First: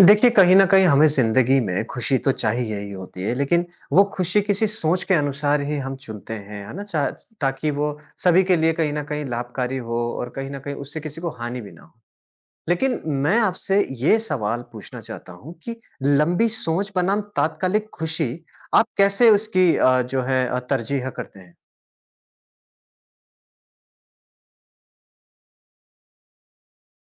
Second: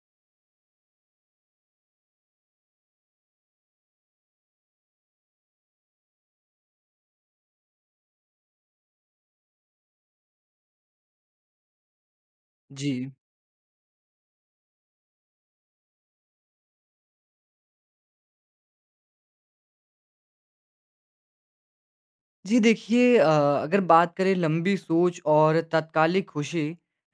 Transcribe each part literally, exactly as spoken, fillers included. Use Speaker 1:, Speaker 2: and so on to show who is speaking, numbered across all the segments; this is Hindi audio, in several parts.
Speaker 1: देखिए, कहीं न कहीं हमें ज़िंदगी में खुशी तो चाहिए ही होती है, लेकिन वो खुशी किसी सोच के अनुसार ही हम चुनते हैं, है ना? चा ताकि वो सभी के लिए कहीं न कहीं लाभकारी हो और कहीं न कहीं उससे किसी को हानि भी ना हो।
Speaker 2: जी।
Speaker 1: लेकिन मैं आपसे ये सवाल पूछना चाहता हूँ कि लंबी सोच बनाम तात्कालिक खुशी, आप कैसे उसकी अ, जो है अ, तरजीह करते हैं?
Speaker 2: जी, देखिए अ, अगर बात करें लंबी सोच और तात्कालिक खुशी,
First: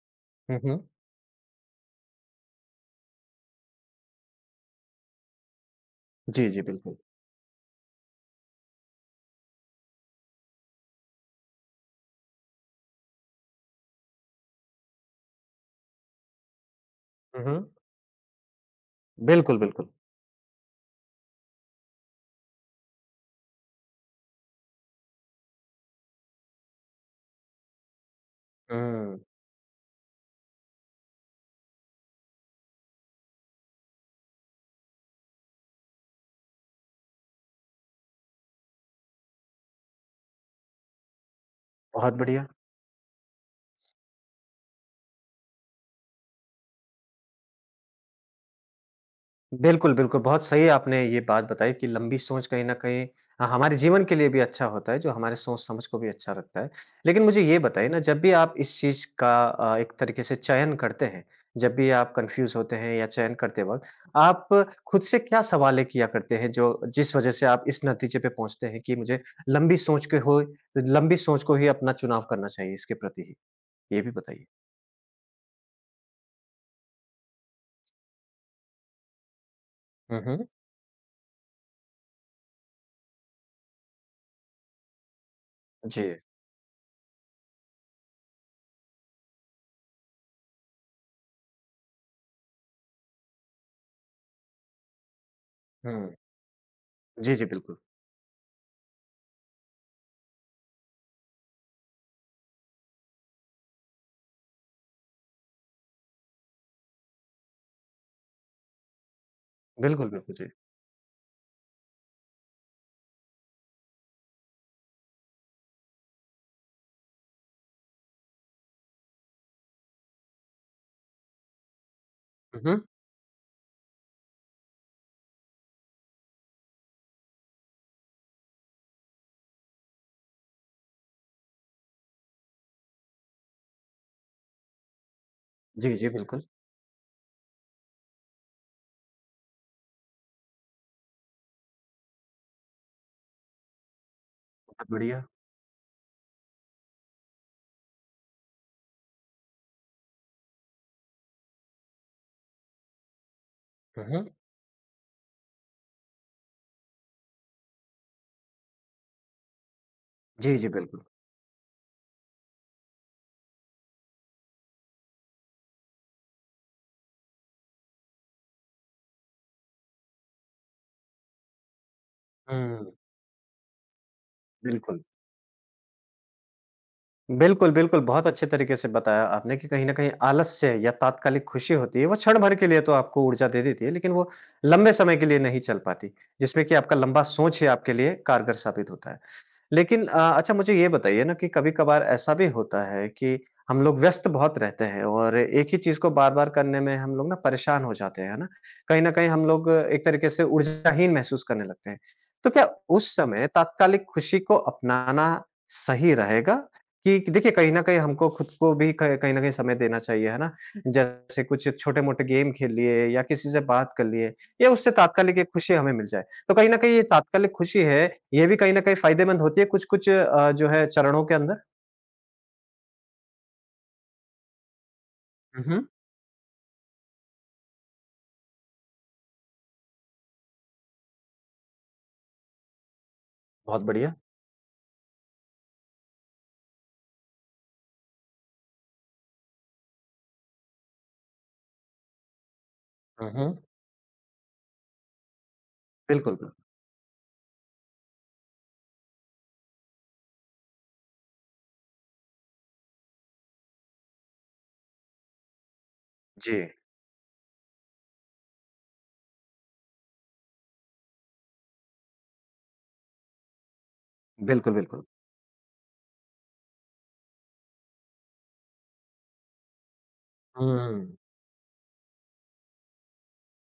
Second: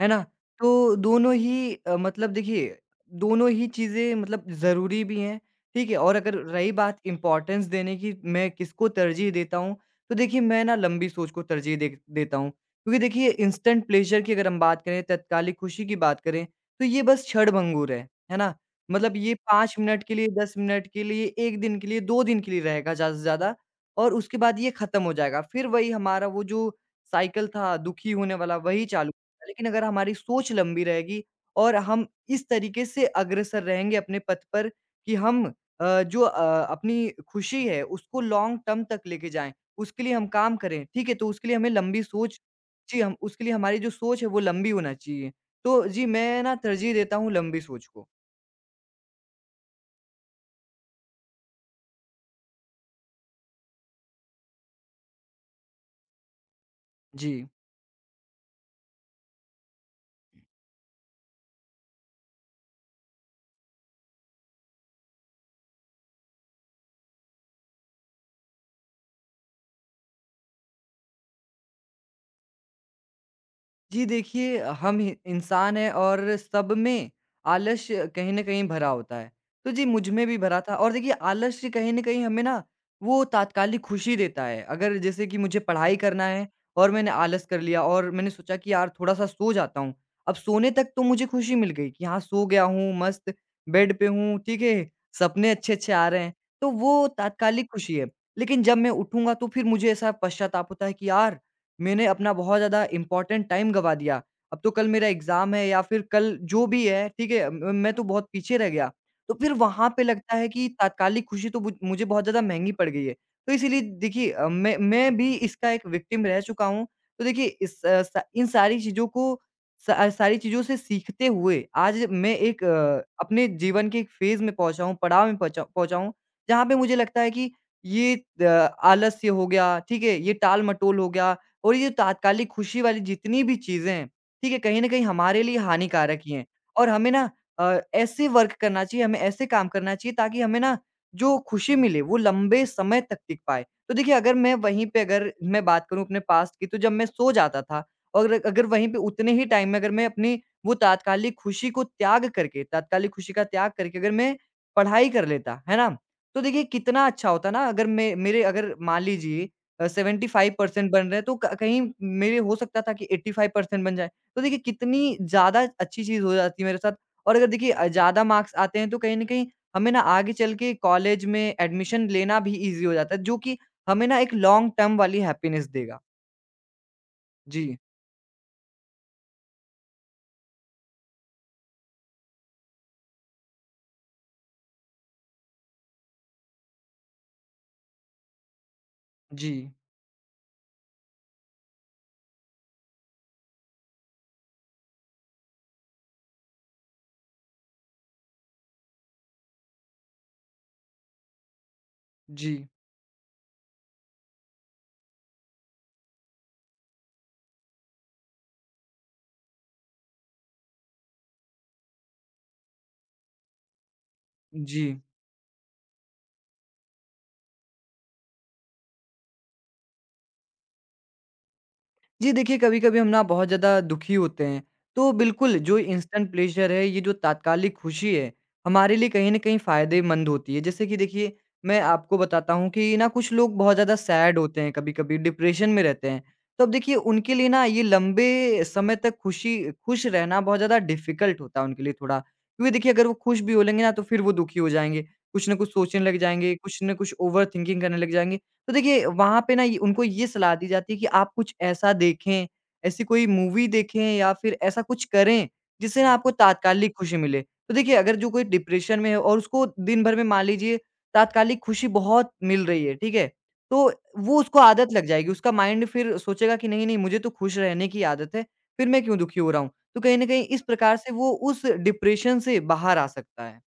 Speaker 2: है ना?
Speaker 1: हुँ, हुँ।
Speaker 2: तो दोनों ही अ, मतलब देखिए, दोनों ही चीज़ें मतलब ज़रूरी भी हैं, ठीक है? और अगर
Speaker 1: जी, जी,
Speaker 2: रही
Speaker 1: बिल्कुल।
Speaker 2: बात इम्पोर्टेंस देने की, मैं किसको तरजीह देता हूँ, तो देखिए मैं ना लंबी सोच को तरजीह दे देता हूँ। क्योंकि देखिए इंस्टेंट प्लेज़र की अगर हम बात करें, तात्कालिक खुशी की बात करें, तो ये बस
Speaker 1: हुँ, हुँ।
Speaker 2: क्षणभंगुर है, है ना? मतलब ये
Speaker 1: बिल्कुल,
Speaker 2: पाँच
Speaker 1: बिल्कुल।
Speaker 2: मिनट के लिए, दस मिनट के लिए, एक दिन के लिए, दो दिन के लिए रहेगा ज़्यादा से ज़्यादा। और उसके बाद ये ख़त्म हो जाएगा। फिर वही हमारा वो जो साइकिल था दुखी होने वाला वही चालू
Speaker 1: हुँ,
Speaker 2: होगा। लेकिन अगर हमारी सोच लंबी रहेगी और हम इस तरीके से अग्रसर रहेंगे अपने पथ पर कि हम अ, जो अ, अपनी खुशी है उसको लॉन्ग टर्म तक लेके जाएँ, उसके लिए हम काम करें, ठीक है? तो उसके लिए हमें लंबी
Speaker 1: बहुत
Speaker 2: सोच।
Speaker 1: बढ़िया।
Speaker 2: जी, हम उसके लिए हमारी जो सोच है वो लंबी होना चाहिए। तो जी, मैं ना तरजीह देता हूँ लंबी सोच को।
Speaker 1: बिल्कुल, बिल्कुल। बहुत सही आपने ये बात बताई कि लंबी सोच कहीं न कहीं अ, हमारे जीवन के लिए भी अच्छा होता है, जो हमारे सोच-समझ को भी अच्छा रखता है। लेकिन
Speaker 2: जी।
Speaker 1: मुझे ये बताइए ना, जब भी आप इस चीज़ का अ, एक तरीके से चयन करते हैं, जब भी आप कन्फ्यूज़ होते हैं या चयन करते वक़्त, आप खुद से क्या सवालें किया करते हैं, जो जिस वज़ह से आप इस नतीजे पे पहुँचते हैं कि मुझे लंबी सोच के हो लंबी सोच को ही अपना चुनाव करना चाहिए इसके प्रति ही? ये
Speaker 2: जी
Speaker 1: भी बताइए।
Speaker 2: देखिए, हम ही इंसान हैं और सब में आलस्य कहीं न कहीं भरा होता है। तो जी मुझ
Speaker 1: हुँ,
Speaker 2: में भी
Speaker 1: हुँ।
Speaker 2: भरा था और देखिए आलस्य कहीं न कहीं हमें ना वो तात्कालिक खुशी देता है। अगर जैसे कि मुझे पढ़ाई
Speaker 1: जी।
Speaker 2: करना है और मैंने आलस कर लिया और मैंने सोचा कि यार थोड़ा-सा सो जाता हूँ। अब सोने तक तो मुझे खुशी मिल गई कि हाँ, सो गया हूँ, मस्त बेड पे हूँ, ठीक है? सपने अच्छे-अच्छे आ
Speaker 1: हुँ।
Speaker 2: रहे हैं। तो वो
Speaker 1: जी, जी,
Speaker 2: तात्कालिक
Speaker 1: बिल्कुल।
Speaker 2: खुशी है। लेकिन जब मैं उठूँगा तो फिर मुझे ऐसा पश्चाताप होता है कि यार मैंने अपना बहुत ज़्यादा इम्पोर्टेंट टाइम गँवा दिया। अब तो कल मेरा एग्ज़ाम है या फिर कल जो भी है, ठीक है? म मैं तो बहुत पीछे रह गया। तो फिर वहाँ पे
Speaker 1: बिल्कुल, बिल्कुल,
Speaker 2: लगता
Speaker 1: जी।
Speaker 2: है कि तात्कालिक खुशी तो मुझ मुझे बहुत ज़्यादा महँगी पड़ गई है। तो इसीलिए देखिए अ, मैं मैं भी इसका एक विक्टिम रह चुका हूँ। तो देखिए इस अ, स इन सारी चीज़ों को स सारी चीज़ों से सीखते हुए आज मैं
Speaker 1: हुँ,
Speaker 2: एक
Speaker 1: हुँ।
Speaker 2: अ, अपने जीवन के एक फ़ेज़ में पहुँचा हूँ, पड़ाव में पहुँचा पहुँचा हूँ, जहाँ पे मुझे लगता है कि ये अ, आलस्य हो गया, ठीक है? ये टाल-मटोल हो गया और ये जो तात्कालिक खुशी वाली जितनी भी चीज़ें हैं, ठीक है? कहीं न कहीं हमारे लिए
Speaker 1: जी, जी,
Speaker 2: हानिकारक ही
Speaker 1: बिल्कुल।
Speaker 2: हैं और हमें ना अ, ऐसे वर्क करना चाहिए, हमें ऐसे काम करना चाहिए ताकि हमें ना जो खुशी मिले वो लंबे समय तक टिक पाए। तो देखिए अगर मैं वहीं पे
Speaker 1: बढ़िया।
Speaker 2: अगर मैं बात करूँ अपने पास्ट की तो जब मैं सो जाता था और अगर वहीं पे उतने ही टाइम में अगर मैं अपनी वो तात्कालिक खुशी को त्याग करके तात्कालिक खुशी का त्याग करके
Speaker 1: हुँ,
Speaker 2: अगर
Speaker 1: हुँ।
Speaker 2: मैं पढ़ाई कर लेता, है ना? तो देखिए कितना अच्छा होता ना अगर मैं मेरे अगर मान लीजिए अ,
Speaker 1: जी, जी,
Speaker 2: सेवेंटी फाइव परसेंट
Speaker 1: बिल्कुल।
Speaker 2: बन रहे हैं तो क कहीं मेरे हो सकता था कि एट्टी फाइव परसेंट बन जाए। तो देखिए कितनी ज़्यादा अच्छी चीज़ हो जाती है मेरे साथ और अगर देखिए अ, ज़्यादा मार्क्स आते हैं तो कहीं न कहीं हमें ना आगे चल के कॉलेज में एडमिशन लेना भी ईज़ी
Speaker 1: हुँ।
Speaker 2: हो जाता है जो कि हमें ना एक लॉन्ग टर्म
Speaker 1: बिल्कुल।
Speaker 2: वाली हैप्पीनेस देगा।
Speaker 1: बिल्कुल,
Speaker 2: जी,
Speaker 1: बिल्कुल, बहुत अच्छे तरीके से बताया आपने कि कहीं न कहीं आलस्य या तात्कालिक खुशी होती है, वो क्षण भर के लिए तो आपको ऊर्जा दे देती है, लेकिन वो लंबे समय के लिए नहीं चल पाती, जिसमें कि आपका लंबा सोच ही आपके लिए कारगर साबित होता है।
Speaker 2: जी,
Speaker 1: लेकिन अ, अच्छा मुझे ये बताइए ना कि कभी-कभार ऐसा भी होता है कि हम लोग व्यस्त बहुत रहते हैं और एक ही चीज़ को बार-बार करने में हम लोग ना परेशान हो जाते हैं, है ना? कहीं न कहीं हम लोग एक तरीके से ऊर्जाहीन महसूस करने लगते हैं। तो
Speaker 2: जी,
Speaker 1: क्या उस समय तात्कालिक खुशी को अपनाना सही रहेगा कि कि देखिए कहीं न कहीं हमको खुद को भी क कहीं न कहीं समय देना चाहिए, है ना? जैसे कुछ छोटे-मोटे गेम खेल लिए या किसी से बात कर लिए या उससे
Speaker 2: जी।
Speaker 1: तात्कालिक एक खुशी हमें मिल जाए। तो कहीं न कहीं ये तात्कालिक खुशी है, ये भी कहीं न कहीं फ़ायदेमंद होती है कुछ-कुछ अ, जो है चरणों के अंदर?
Speaker 2: जी देखिए, कभी-कभी हम ना बहुत ज़्यादा दुखी होते हैं, तो बिल्कुल
Speaker 1: हुँ,
Speaker 2: जो
Speaker 1: हुँ,
Speaker 2: इंस्टेंट प्लेज़र है, ये जो तात्कालिक खुशी है, हमारे लिए कहीं न कहीं फ़ायदेमंद होती है। जैसे कि देखिए, मैं आपको बताता हूँ कि ना कुछ लोग बहुत
Speaker 1: बहुत
Speaker 2: ज़्यादा
Speaker 1: बढ़िया।
Speaker 2: सैड होते हैं, कभी-कभी डिप्रेशन में रहते हैं। तो अब देखिए उनके लिए ना ये लंबे समय तक खुशी खुश रहना बहुत ज़्यादा डिफ़िकल्ट होता है उनके लिए थोड़ा। क्योंकि देखिए अगर वो
Speaker 1: हुँ,
Speaker 2: खुश भी हो
Speaker 1: हुँ।
Speaker 2: लेंगे ना, तो फिर वो दुखी हो जाएँगे, कुछ न कुछ सोचने लग
Speaker 1: बिल्कुल, बिल्कुल।
Speaker 2: जाएँगे, कुछ न कुछ ओवरथिंकिंग करने लग जाएँगे। तो देखिए वहाँ पे ना ये उनको ये सलाह दी जाती है कि आप कुछ ऐसा देखें, ऐसी कोई मूवी देखें या फिर ऐसा कुछ करें, जिससे ना आपको
Speaker 1: जी।
Speaker 2: तात्कालिक खुशी मिले। तो देखिए अगर जो कोई डिप्रेशन में है और उसको दिन भर में मान लीजिए तात्कालिक खुशी बहुत मिल रही है, ठीक है? तो वो उसको
Speaker 1: बिल्कुल,
Speaker 2: आदत
Speaker 1: बिल्कुल।
Speaker 2: लग जाएगी, उसका माइंड फिर सोचेगा कि नहीं, नहीं मुझे तो खुश रहने की आदत है, फिर मैं क्यों दुखी हो रहा हूँ? तो कहीं न कहीं इस प्रकार से
Speaker 1: हुँ,
Speaker 2: वो उस डिप्रेशन से बाहर आ सकता है।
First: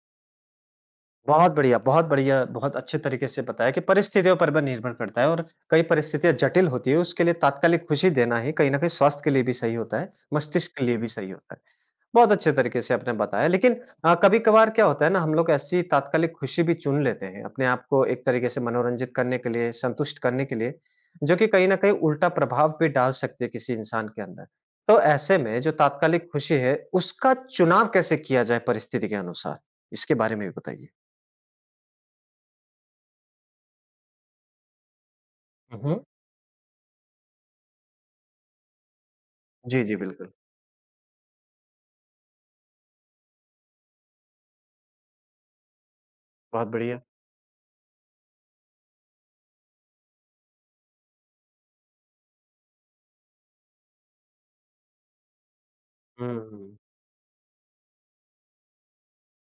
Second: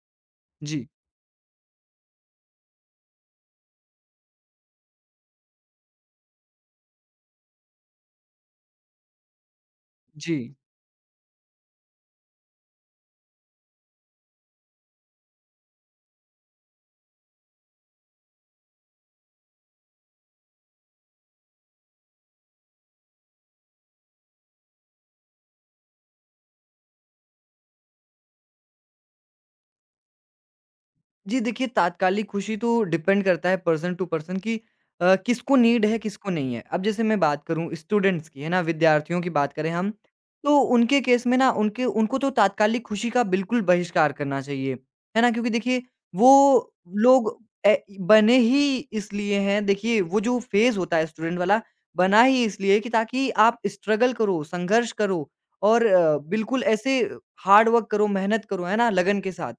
Speaker 2: जी,
Speaker 1: बहुत बढ़िया, बहुत बढ़िया, बहुत अच्छे तरीके से बताया कि परिस्थितियों पर भी निर्भर करता है और कई परिस्थितियाँ जटिल होती है, उसके लिए तात्कालिक खुशी देना ही कहीं न कहीं स्वास्थ्य के लिए भी सही होता है,
Speaker 2: जी।
Speaker 1: मस्तिष्क के लिए भी सही होता है। बहुत अच्छे तरीके से आपने बताया लेकिन अ, कभी-कभार क्या होता है ना हम लोग ऐसी तात्कालिक खुशी भी चुन लेते हैं, अपने आप को एक तरीके से मनोरंजित करने के लिए, संतुष्ट करने के लिए, जो कि कहीं न कहीं उल्टा प्रभाव भी डाल सकती है किसी इंसान के अंदर। तो ऐसे में जो तात्कालिक खुशी है, उसका चुनाव कैसे किया जाए परिस्थिति के अनुसार? इसके बारे में भी बताइए।
Speaker 2: जी, देखिए तात्कालिक खुशी तो डिपेंड करता है पर्सन टू पर्सन कि अ, किसको
Speaker 1: हुँ,
Speaker 2: नीड है,
Speaker 1: हुँ।
Speaker 2: किसको नहीं है। अब जैसे मैं बात करूँ स्टूडेंट्स की, है ना? विद्यार्थियों की बात करें
Speaker 1: जी,
Speaker 2: हम,
Speaker 1: जी, बिल्कुल।
Speaker 2: तो उनके केस में ना उनके उनको तो तात्कालिक खुशी का बिल्कुल बहिष्कार करना चाहिए, है ना? क्योंकि देखिए वो
Speaker 1: बहुत बढ़िया।
Speaker 2: लोग ए, बने ही इसलिए हैं देखिए वो जो फेज़ होता है स्टूडेंट वाला, बना ही इसलिए कि ताकि आप स्ट्रगल करो, संघर्ष करो और अ,
Speaker 1: हुँ,
Speaker 2: बिल्कुल
Speaker 1: हुँ।
Speaker 2: ऐसे हार्ड वर्क करो, मेहनत करो, है ना? लगन के साथ।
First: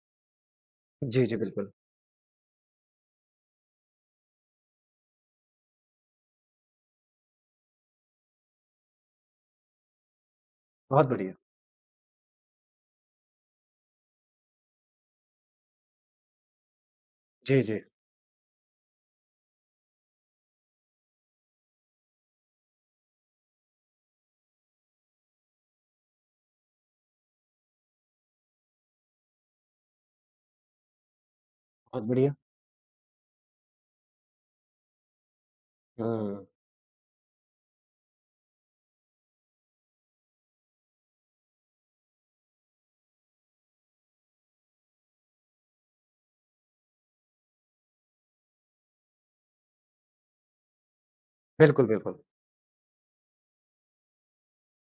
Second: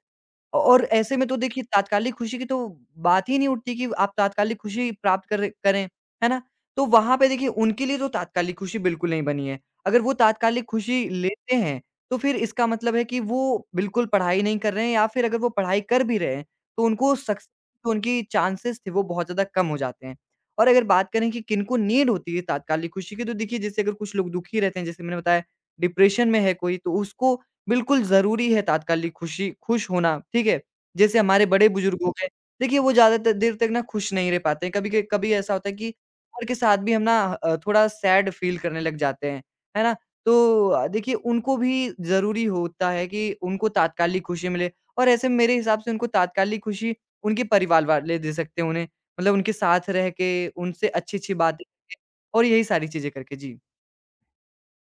Speaker 2: और ऐसे
Speaker 1: जी,
Speaker 2: में तो
Speaker 1: जी,
Speaker 2: देखिए
Speaker 1: बिल्कुल।
Speaker 2: तात्कालिक खुशी की तो बात ही नहीं उठती कि आप तात्कालिक खुशी प्राप्त कर करें, है ना? तो वहाँ पे देखिए उनके लिए तो तात्कालिक खुशी बिल्कुल नहीं बनी है। अगर वो तात्कालिक खुशी
Speaker 1: बहुत बढ़िया।
Speaker 2: लेते हैं, तो फिर इसका मतलब है कि वो बिल्कुल पढ़ाई नहीं कर रहे हैं या फिर अगर वो पढ़ाई कर भी रहे हैं, तो उनको सक्सेस
Speaker 1: जी, जी।
Speaker 2: जो उनकी चांसेस थे वो बहुत ज़्यादा कम हो जाते हैं। और अगर बात करें कि किनको नीड होती है तात्कालिक खुशी की, तो देखिए जैसे अगर कुछ लोग दुखी रहते हैं, जैसे मैंने बताया डिप्रेशन में है कोई, तो उसको बिल्कुल ज़रूरी है तात्कालिक खुशी खुश होना, ठीक है? जैसे हमारे बड़े-बुजुर्ग
Speaker 1: बहुत
Speaker 2: हो गए,
Speaker 1: बढ़िया।
Speaker 2: देखिए वो ज़्यादा त देर तक ना खुश नहीं रह पाते हैं, कभी क कभी ऐसा होता है कि उम्र
Speaker 1: हुँ।
Speaker 2: के साथ भी हम ना अ, थोड़ा सैड फ़ील करने लग जाते हैं, है ना? तो अ, देखिए उनको भी ज़रूरी होता है कि उनको तात्कालिक खुशी मिले और ऐसे मेरे हिसाब से उनको तात्कालिक खुशी उनके परिवार वाले दे सकते हैं उन्हें, मतलब उनके साथ रह के, उनसे अच्छी-अच्छी बातें
Speaker 1: बिल्कुल, बिल्कुल।
Speaker 2: और यही सारी चीज़ें करके। जी।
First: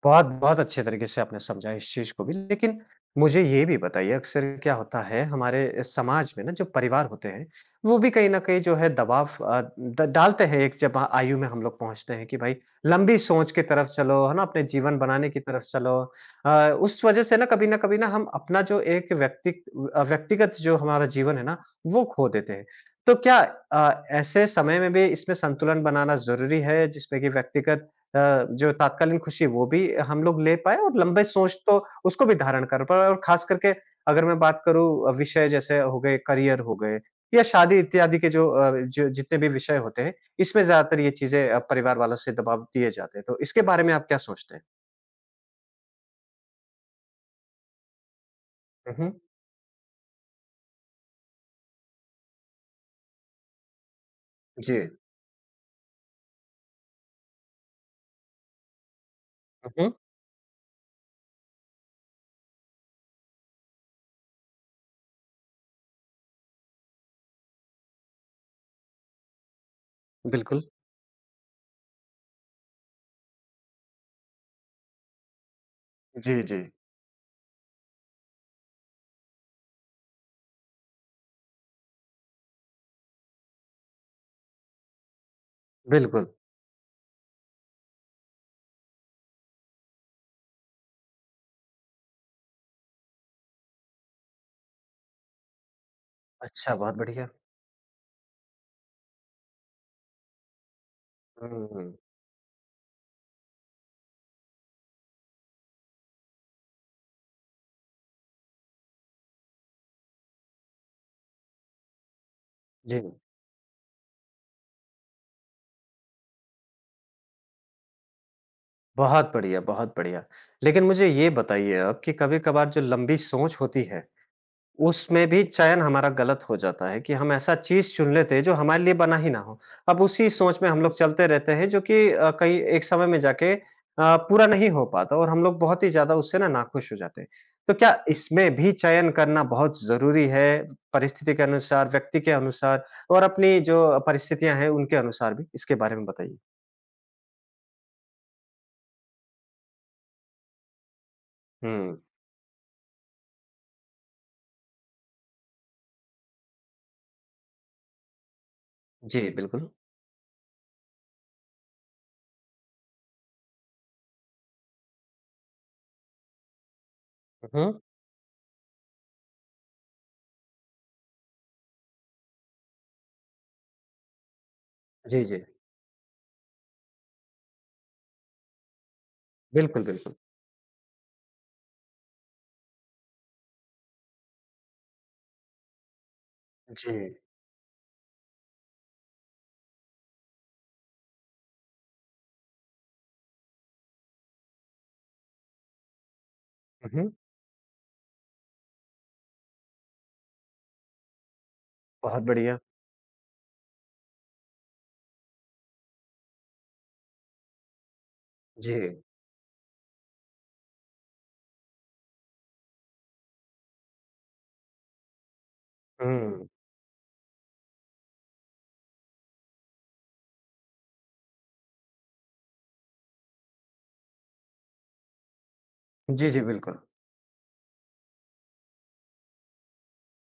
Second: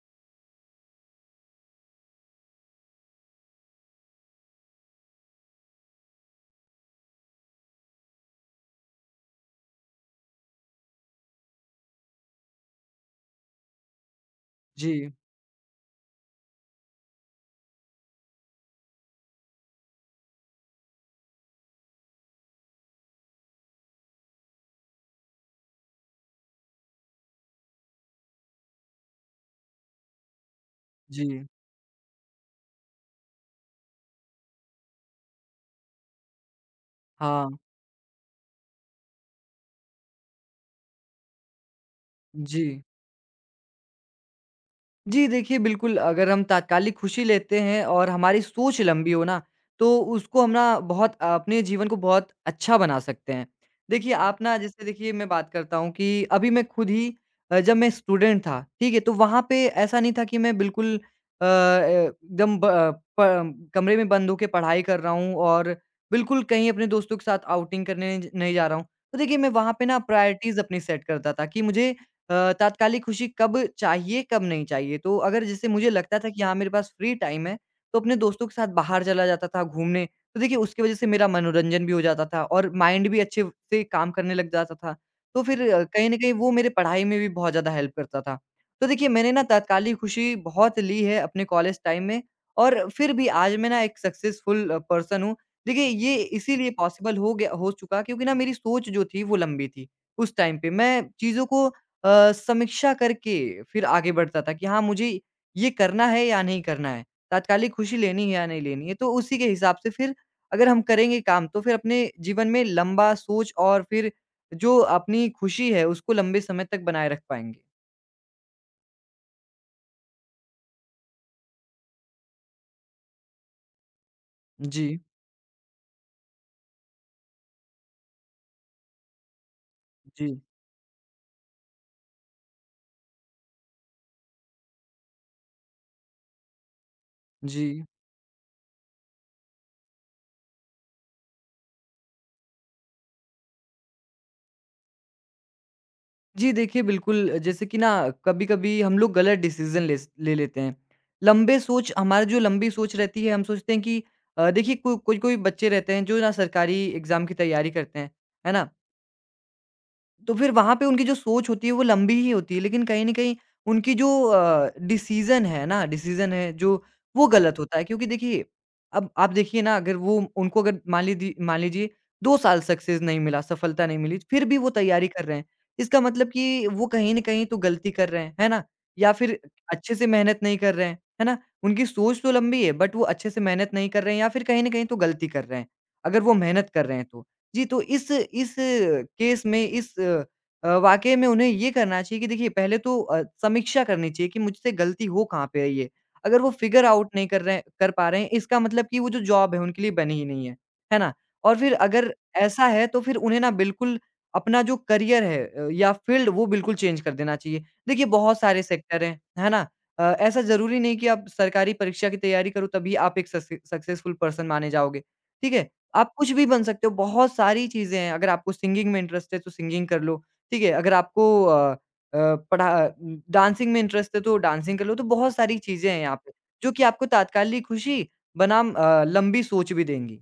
Speaker 1: बहुत, बहुत अच्छे तरीके से आपने समझा इस चीज़ को भी। लेकिन मुझे ये भी बताइए अक्सर क्या होता है हमारे इस समाज में ना जो परिवार होते हैं, वो भी कहीं न कहीं जो है दबाव अ, द डालते हैं एक जब आयु में हम लोग पहुँचते हैं कि भाई लंबी सोच की तरफ चलो, है ना? अपने जीवन
Speaker 2: जी,
Speaker 1: बनाने की तरफ चलो। अ, उस वज़ह से ना कभी न कभी ना हम अपना जो एक व्यक्तिक अ, व्यक्तिगत जो हमारा जीवन है ना, वो खो देते हैं। तो क्या अ, ऐसे समय में भी इसमें संतुलन बनाना ज़रूरी है जिसमें कि व्यक्तिगत अ, जो तात्कालीन खुशी वो भी हम लोग ले पाए और लंबे
Speaker 2: जी।
Speaker 1: सोच तो उसको भी धारण कर पाए और खास करके अगर मैं बात करूँ विषय जैसे हो गए करियर हो गए या
Speaker 2: हाँ,
Speaker 1: शादी इत्यादि के जो अ, जो जितने भी विषय होते हैं इसमें ज्यादातर ये चीजें अ, परिवार वालों से
Speaker 2: जी।
Speaker 1: दबाव दिए जाते हैं तो इसके बारे में आप क्या सोचते हैं।
Speaker 2: जी देखिए, बिल्कुल अगर हम तात्कालिक खुशी लेते हैं और हमारी सोच लंबी
Speaker 1: हम्म।
Speaker 2: हो ना, तो उसको हम ना बहुत अपने जीवन को बहुत अच्छा बना सकते हैं। देखिए हुँ। आप ना
Speaker 1: जी।
Speaker 2: जैसे देखिए मैं बात करता हूँ कि अभी मैं खुद ही अ, जब मैं स्टूडेंट था, ठीक है? तो वहाँ पे
Speaker 1: हम्म।
Speaker 2: ऐसा नहीं था कि मैं बिल्कुल अ, एकदम ब अ, प कमरे में बंद होके पढ़ाई कर रहा हूँ और बिल्कुल कहीं अपने दोस्तों के साथ आउटिंग करने नहीं नहीं जा रहा हूँ। तो देखिए मैं वहाँ पे ना प्रायोरिटीज़
Speaker 1: बिल्कुल।
Speaker 2: अपनी सेट करता था कि मुझे अ, तात्कालिक खुशी कब चाहिए, कब नहीं चाहिए। तो अगर जैसे मुझे लगता था कि
Speaker 1: जी,
Speaker 2: हाँ,
Speaker 1: जी,
Speaker 2: मेरे पास फ्री टाइम है, तो अपने दोस्तों के साथ बाहर चला जाता था घूमने। तो देखिए उसकी वज़ह से मेरा मनोरंजन भी हो जाता था और माइंड भी अच्छे से काम करने लग जाता था। तो फिर अ, कहीं न
Speaker 1: बिल्कुल।
Speaker 2: कहीं वो मेरे पढ़ाई में भी बहुत ज़्यादा हेल्प करता था। तो देखिए मैंने ना तात्कालिक खुशी बहुत ली है अपने कॉलेज टाइम में और फिर भी आज मैं ना एक सक्सेसफुल अ, पर्सन हूँ। देखिए ये इसीलिए
Speaker 1: अच्छा, बहुत
Speaker 2: पॉसिबल
Speaker 1: बढ़िया।
Speaker 2: हो गया हो चुका क्योंकि ना मेरी सोच जो थी वो लंबी थी, उस टाइम पे। मैं चीज़ों को अ,
Speaker 1: हम्म।
Speaker 2: समीक्षा करके फिर आगे बढ़ता था कि हाँ, मुझे ये करना है या नहीं करना है, तात्कालिक खुशी लेनी है या नहीं लेनी है। तो उसी के हिसाब से फिर अगर हम करेंगे काम तो फिर अपने जीवन में
Speaker 1: जी।
Speaker 2: लंबा सोच और फिर जो अपनी खुशी है उसको लंबे समय तक बनाए रख पाएँगे।
Speaker 1: बहुत बढ़िया, बहुत बढ़िया। लेकिन मुझे ये बताइए आप कि कभी कभार जो लंबी सोच होती है
Speaker 2: जी,
Speaker 1: उसमें भी चयन हमारा गलत हो जाता है कि हम ऐसा चीज़ चुन लेते हैं जो हमारे लिए बना ही ना हो। अब उसी
Speaker 2: जी,
Speaker 1: सोच में हम लोग चलते रहते हैं जो कि अ, कहीं एक समय में जाके अ, पूरा नहीं हो पाता और हम लोग बहुत ही ज़्यादा उससे ना नाखुश हो जाते हैं। तो
Speaker 2: जी।
Speaker 1: क्या इसमें भी चयन करना बहुत ज़रूरी है परिस्थिति के अनुसार, व्यक्ति के अनुसार और अपनी जो परिस्थितियाँ हैं उनके अनुसार भी? इसके बारे में बताइए।
Speaker 2: जी देखिए, बिल्कुल जैसे कि ना कभी-कभी हम लोग गलत डिसीज़न ले स ले लेते हैं। लंबे सोच
Speaker 1: हुँ।
Speaker 2: हमारी जो लंबी सोच रहती है हम सोचते हैं कि अ, देखिए को कोई-कोई बच्चे रहते हैं जो ना सरकारी एग्ज़ाम की तैयारी करते हैं, है ना?
Speaker 1: जी, बिल्कुल।
Speaker 2: तो फिर वहाँ पे उनकी जो सोच होती है वो लंबी ही होती है लेकिन कहीं न कहीं उनकी जो अ, डिसीज़न है ना डिसीज़न है जो वो गलत
Speaker 1: हुँ।
Speaker 2: होता है क्योंकि देखिए, अब आप देखिए ना अगर वो उनको अगर मान लीदी मान लीजिए दो साल सक्सेस नहीं मिला, सफलता नहीं मिली, फिर भी वो तैयारी
Speaker 1: जी,
Speaker 2: कर रहे
Speaker 1: जी।
Speaker 2: हैं। इसका मतलब कि वो कहीं न कहीं तो गलती कर रहे हैं, है ना? या फिर
Speaker 1: बिल्कुल,
Speaker 2: अच्छे से
Speaker 1: बिल्कुल।
Speaker 2: मेहनत नहीं कर रहे हैं, है ना? उनकी सोच तो लंबी है बट वो अच्छे से मेहनत नहीं कर रहे हैं या फिर कहीं न कहीं तो गलती कर रहे हैं, अगर वो मेहनत कर
Speaker 1: जी।
Speaker 2: रहे हैं तो। जी, तो इस इस केस में इस अ, वाक़ये में उन्हें ये करना चाहिए कि देखिए पहले तो अ, समीक्षा करनी चाहिए कि मुझसे गलती हो कहाँ पे रही है। अगर वो फिगर
Speaker 1: हुँ,
Speaker 2: आउट
Speaker 1: हुँ।
Speaker 2: नहीं कर रहे कर पा रहे हैं इसका मतलब कि वो जो जॉब है उनके लिए बनी ही नहीं है। है ना? और फिर अगर
Speaker 1: बहुत बढ़िया।
Speaker 2: ऐसा है तो फिर उन्हें ना बिल्कुल अपना जो करियर है अ, या फील्ड वो बिल्कुल चेंज कर देना चाहिए। देखिए बहुत सारे
Speaker 1: जी।
Speaker 2: सेक्टर हैं, है ना? अ, ऐसा ज़रूरी नहीं कि आप सरकारी परीक्षा की तैयारी करो तभी आप एक सक्से सक्सेसफुल पर्सन माने जाओगे। ठीक है? आप कुछ भी
Speaker 1: हुँ।
Speaker 2: बन सकते हो, बहुत सारी चीज़ें हैं। अगर आपको सिंगिंग में इंटरेस्ट है तो सिंगिंग कर लो, ठीक है? अगर आपको अ अ, पढ़ा डांसिंग में इंटरेस्ट है तो डांसिंग कर लो, तो बहुत सारी चीज़ें हैं यहाँ
Speaker 1: जी,
Speaker 2: पे,
Speaker 1: जी,
Speaker 2: जो
Speaker 1: बिल्कुल।
Speaker 2: कि आपको तात्कालिक खुशी बनाम अ, लंबी सोच भी देंगी।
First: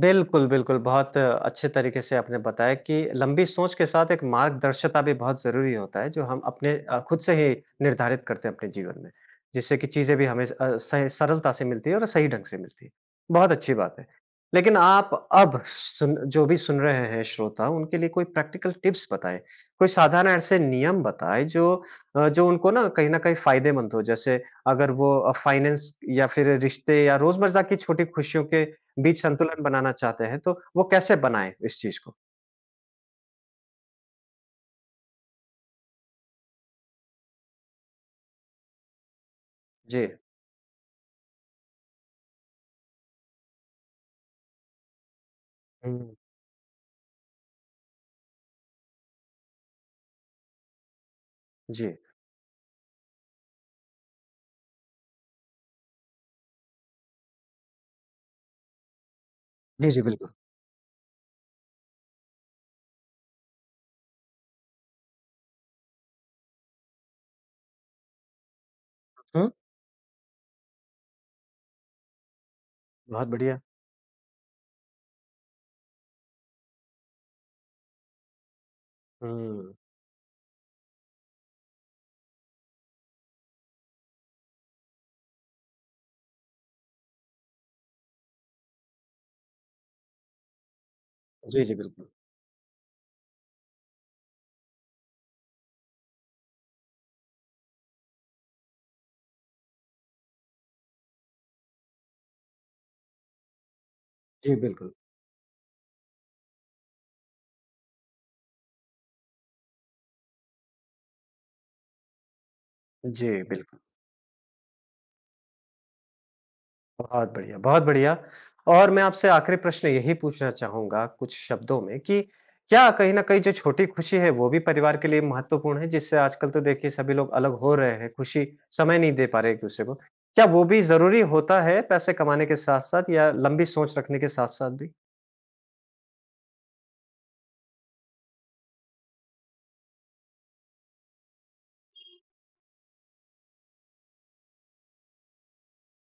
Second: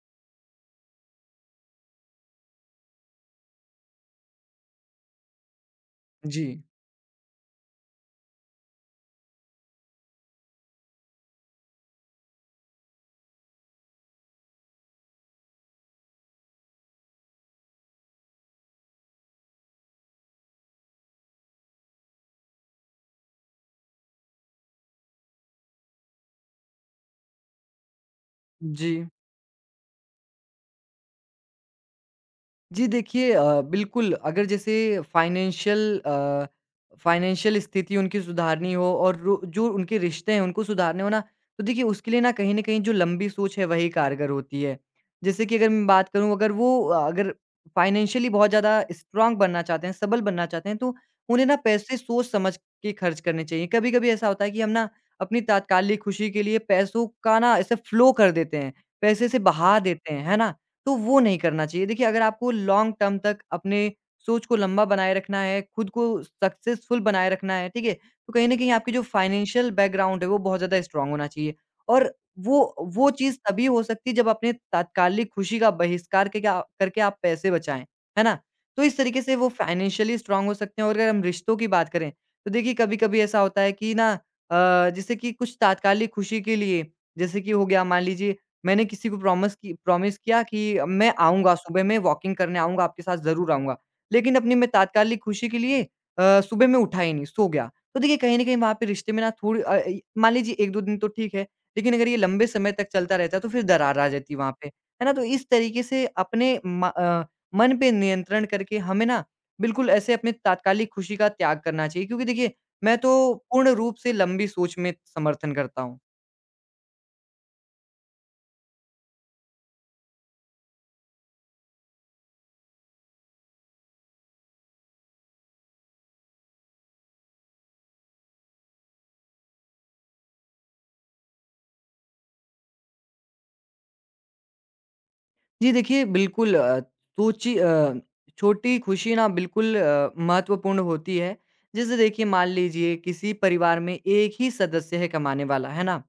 Speaker 1: बिल्कुल, बिल्कुल। बहुत अच्छे तरीके से आपने बताया कि लंबी सोच के साथ एक मार्गदर्शिता भी बहुत ज़रूरी होता है, जो हम
Speaker 2: जी।
Speaker 1: अपने अ, खुद से ही निर्धारित करते हैं अपने जीवन में, जिससे कि चीज़ें भी हमें अ, सही सरलता से मिलती है और सही ढंग से मिलती है। बहुत अच्छी बात है। लेकिन आप अब सुन जो भी सुन रहे हैं श्रोता, उनके लिए कोई प्रैक्टिकल टिप्स बताएँ, कोई साधारण ऐसे नियम बताएँ जो अ, जो उनको ना कहीं न कहीं फ़ायदेमंद हो। जैसे अगर वो अ, फाइनेंस या फिर रिश्ते या रोज़मर्रा की छोटी खुशियों के
Speaker 2: जी।
Speaker 1: बीच संतुलन बनाना चाहते हैं, तो वो कैसे बनाएँ इस चीज़ को?
Speaker 2: जी देखिए अ, बिल्कुल अगर जैसे फाइनेंशियल अ, फाइनेंशियल स्थिति उनकी सुधारनी हो और रो- जो उनके
Speaker 1: जी।
Speaker 2: रिश्ते हैं उनको सुधारने हो ना तो देखिए उसके लिए ना कहीं ना कहीं जो लंबी सोच है वही कारगर होती है जैसे कि अगर मैं बात
Speaker 1: हुँ,
Speaker 2: करूं अगर वो अ, अगर फाइनेंशियली बहुत ज़्यादा स्ट्रांग बनना चाहते हैं सबल बनना चाहते हैं तो उन्हें ना पैसे
Speaker 1: जी।
Speaker 2: सोच समझ के खर्च करने चाहिए। कभी कभी ऐसा होता है कि हम ना अपनी तात्कालिक खुशी के लिए पैसों का ना ऐसे फ्लो कर देते हैं, पैसे से बहा
Speaker 1: जी, जी,
Speaker 2: देते हैं,
Speaker 1: बिल्कुल।
Speaker 2: है ना? तो वो नहीं करना चाहिए। देखिए, अगर आपको लॉन्ग टर्म तक अपने सोच को लंबा बनाए रखना है, खुद को सक्सेसफुल बनाए रखना है, ठीक है? तो कहीं न कहीं आपकी जो
Speaker 1: हुँ,
Speaker 2: फाइनेंशियल बैकग्राउंड है, वो बहुत ज़्यादा स्ट्रॉन्ग होना चाहिए। और वो वो
Speaker 1: बहुत
Speaker 2: चीज़
Speaker 1: बढ़िया।
Speaker 2: तभी हो सकती है, जब अपने तात्कालिक खुशी का बहिष्कार के क्या करके आप पैसे बचाएँ, है ना? तो इस तरीके से वो
Speaker 1: हुँ।
Speaker 2: फाइनेंशियली स्ट्रॉन्ग हो सकते हैं। और अगर हम रिश्तों की बात करें, तो देखिए कभी-कभी ऐसा होता है कि ना अ, जैसे कि कुछ तात्कालिक खुशी के लिए, जैसे कि हो गया मान लीजिए मैंने किसी को प्रॉमिस की प्रॉमिस किया कि मैं आऊँगा,
Speaker 1: जी, जी,
Speaker 2: सुबह में
Speaker 1: बिल्कुल।
Speaker 2: वॉकिंग करने आऊँगा, आपके साथ ज़रूर आऊँगा। लेकिन अपनी मैं तात्कालिक खुशी के लिए अ, सुबह में उठा ही नहीं, सो गया। तो देखिए कहीं न कहीं वहाँ पे रिश्ते में ना थोड़ी अ, इ मान लीजिए एक-दो दिन तो ठीक है, लेकिन अगर ये लंबे समय तक चलता रहता तो फिर दरार आ जाती वहाँ
Speaker 1: जी,
Speaker 2: पे,
Speaker 1: बिल्कुल।
Speaker 2: है ना? तो इस तरीके से अपने म अ, मन पे नियंत्रण करके हमें ना बिल्कुल ऐसे अपने तात्कालिक खुशी का त्याग करना चाहिए क्योंकि देखिए मैं तो
Speaker 1: जी,
Speaker 2: पूर्ण
Speaker 1: बिल्कुल।
Speaker 2: रूप से लंबी सोच में समर्थन करता हूँ।
Speaker 1: बहुत बढ़िया, बहुत बढ़िया। और मैं आपसे आखिरी प्रश्न यही पूछना चाहूँगा कुछ शब्दों में कि क्या कहीं न कहीं जो छोटी खुशी है, वो भी परिवार के लिए महत्वपूर्ण है? जिससे आजकल तो देखिए सभी लोग अलग हो रहे हैं, खुशी समय नहीं दे पा रहे एक-दूसरे को। क्या वो भी ज़रूरी होता है पैसे कमाने के साथ-साथ या लंबी सोच रखने के साथ-साथ भी?
Speaker 2: जी देखिए, बिल्कुल अ, सोची अ, छोटी खुशी ना बिल्कुल अ, महत्वपूर्ण होती है। जैसे देखिए मान लीजिए किसी परिवार में एक ही सदस्य है कमाने वाला, है ना?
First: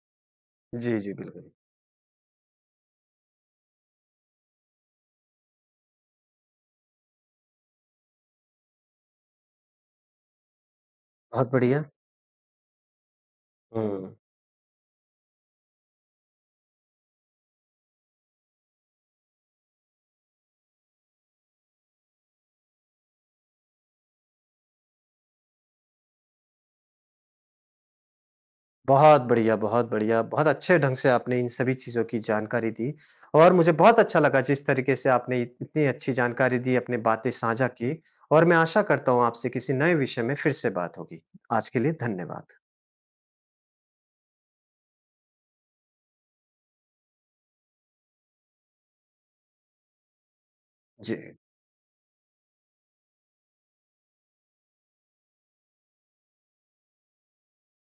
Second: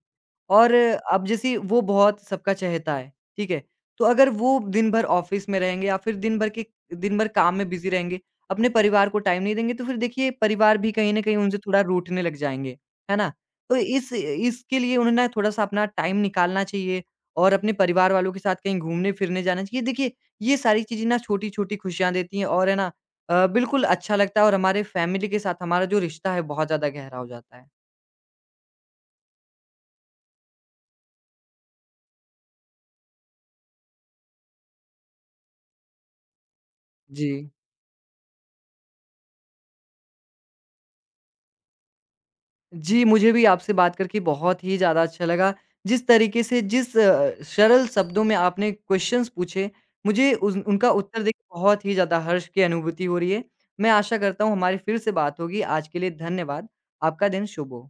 Speaker 2: और
Speaker 1: जी, जी,
Speaker 2: अब
Speaker 1: बिल्कुल।
Speaker 2: जैसे वो बहुत सबका चहेता है, ठीक है? तो अगर वो दिन भर ऑफ़िस में रहेंगे या फिर दिन भर के दिन भर काम में बिज़ी रहेंगे, अपने परिवार को टाइम नहीं देंगे तो फिर देखिए परिवार भी कहीं न कहीं
Speaker 1: बहुत
Speaker 2: उनसे थोड़ा
Speaker 1: बढ़िया।
Speaker 2: रूठने लग जाएँगे, है ना? तो इस
Speaker 1: हुँ।
Speaker 2: इसके लिए उन्हें ना थोड़ा-सा अपना टाइम निकालना चाहिए। और अपने परिवार वालों के साथ कहीं घूमने-फिरने जाना चाहिए। देखिए, ये सारी चीज़ें ना छोटी-छोटी खुशियाँ देती हैं और है ना अ, बिल्कुल अच्छा लगता है और हमारे फैमिली के साथ हमारा जो रिश्ता है बहुत ज़्यादा गहरा हो जाता है।
Speaker 1: बहुत बढ़िया, बहुत बढ़िया। बहुत अच्छे ढंग से आपने इन सभी चीज़ों की जानकारी दी और मुझे बहुत अच्छा लगा जिस तरीके से आपने इत इतनी अच्छी जानकारी दी, अपनी
Speaker 2: जी।
Speaker 1: बातें साझा की और मैं आशा करता हूँ आपसे किसी नए विषय में फिर से बात होगी। आज के लिए धन्यवाद।
Speaker 2: जी, मुझे भी आपसे बात करके बहुत ही ज़्यादा अच्छा लगा। जिस तरीके से जिस अ, सरल शब्दों में आपने क्वेश्चन्स पूछे, मुझे उस उनका
Speaker 1: जी।
Speaker 2: उत्तर देके बहुत ही ज़्यादा हर्ष की अनुभूति हो रही है। मैं आशा करता हूँ हमारी फिर से बात होगी। आज के लिए धन्यवाद। आपका दिन शुभ हो।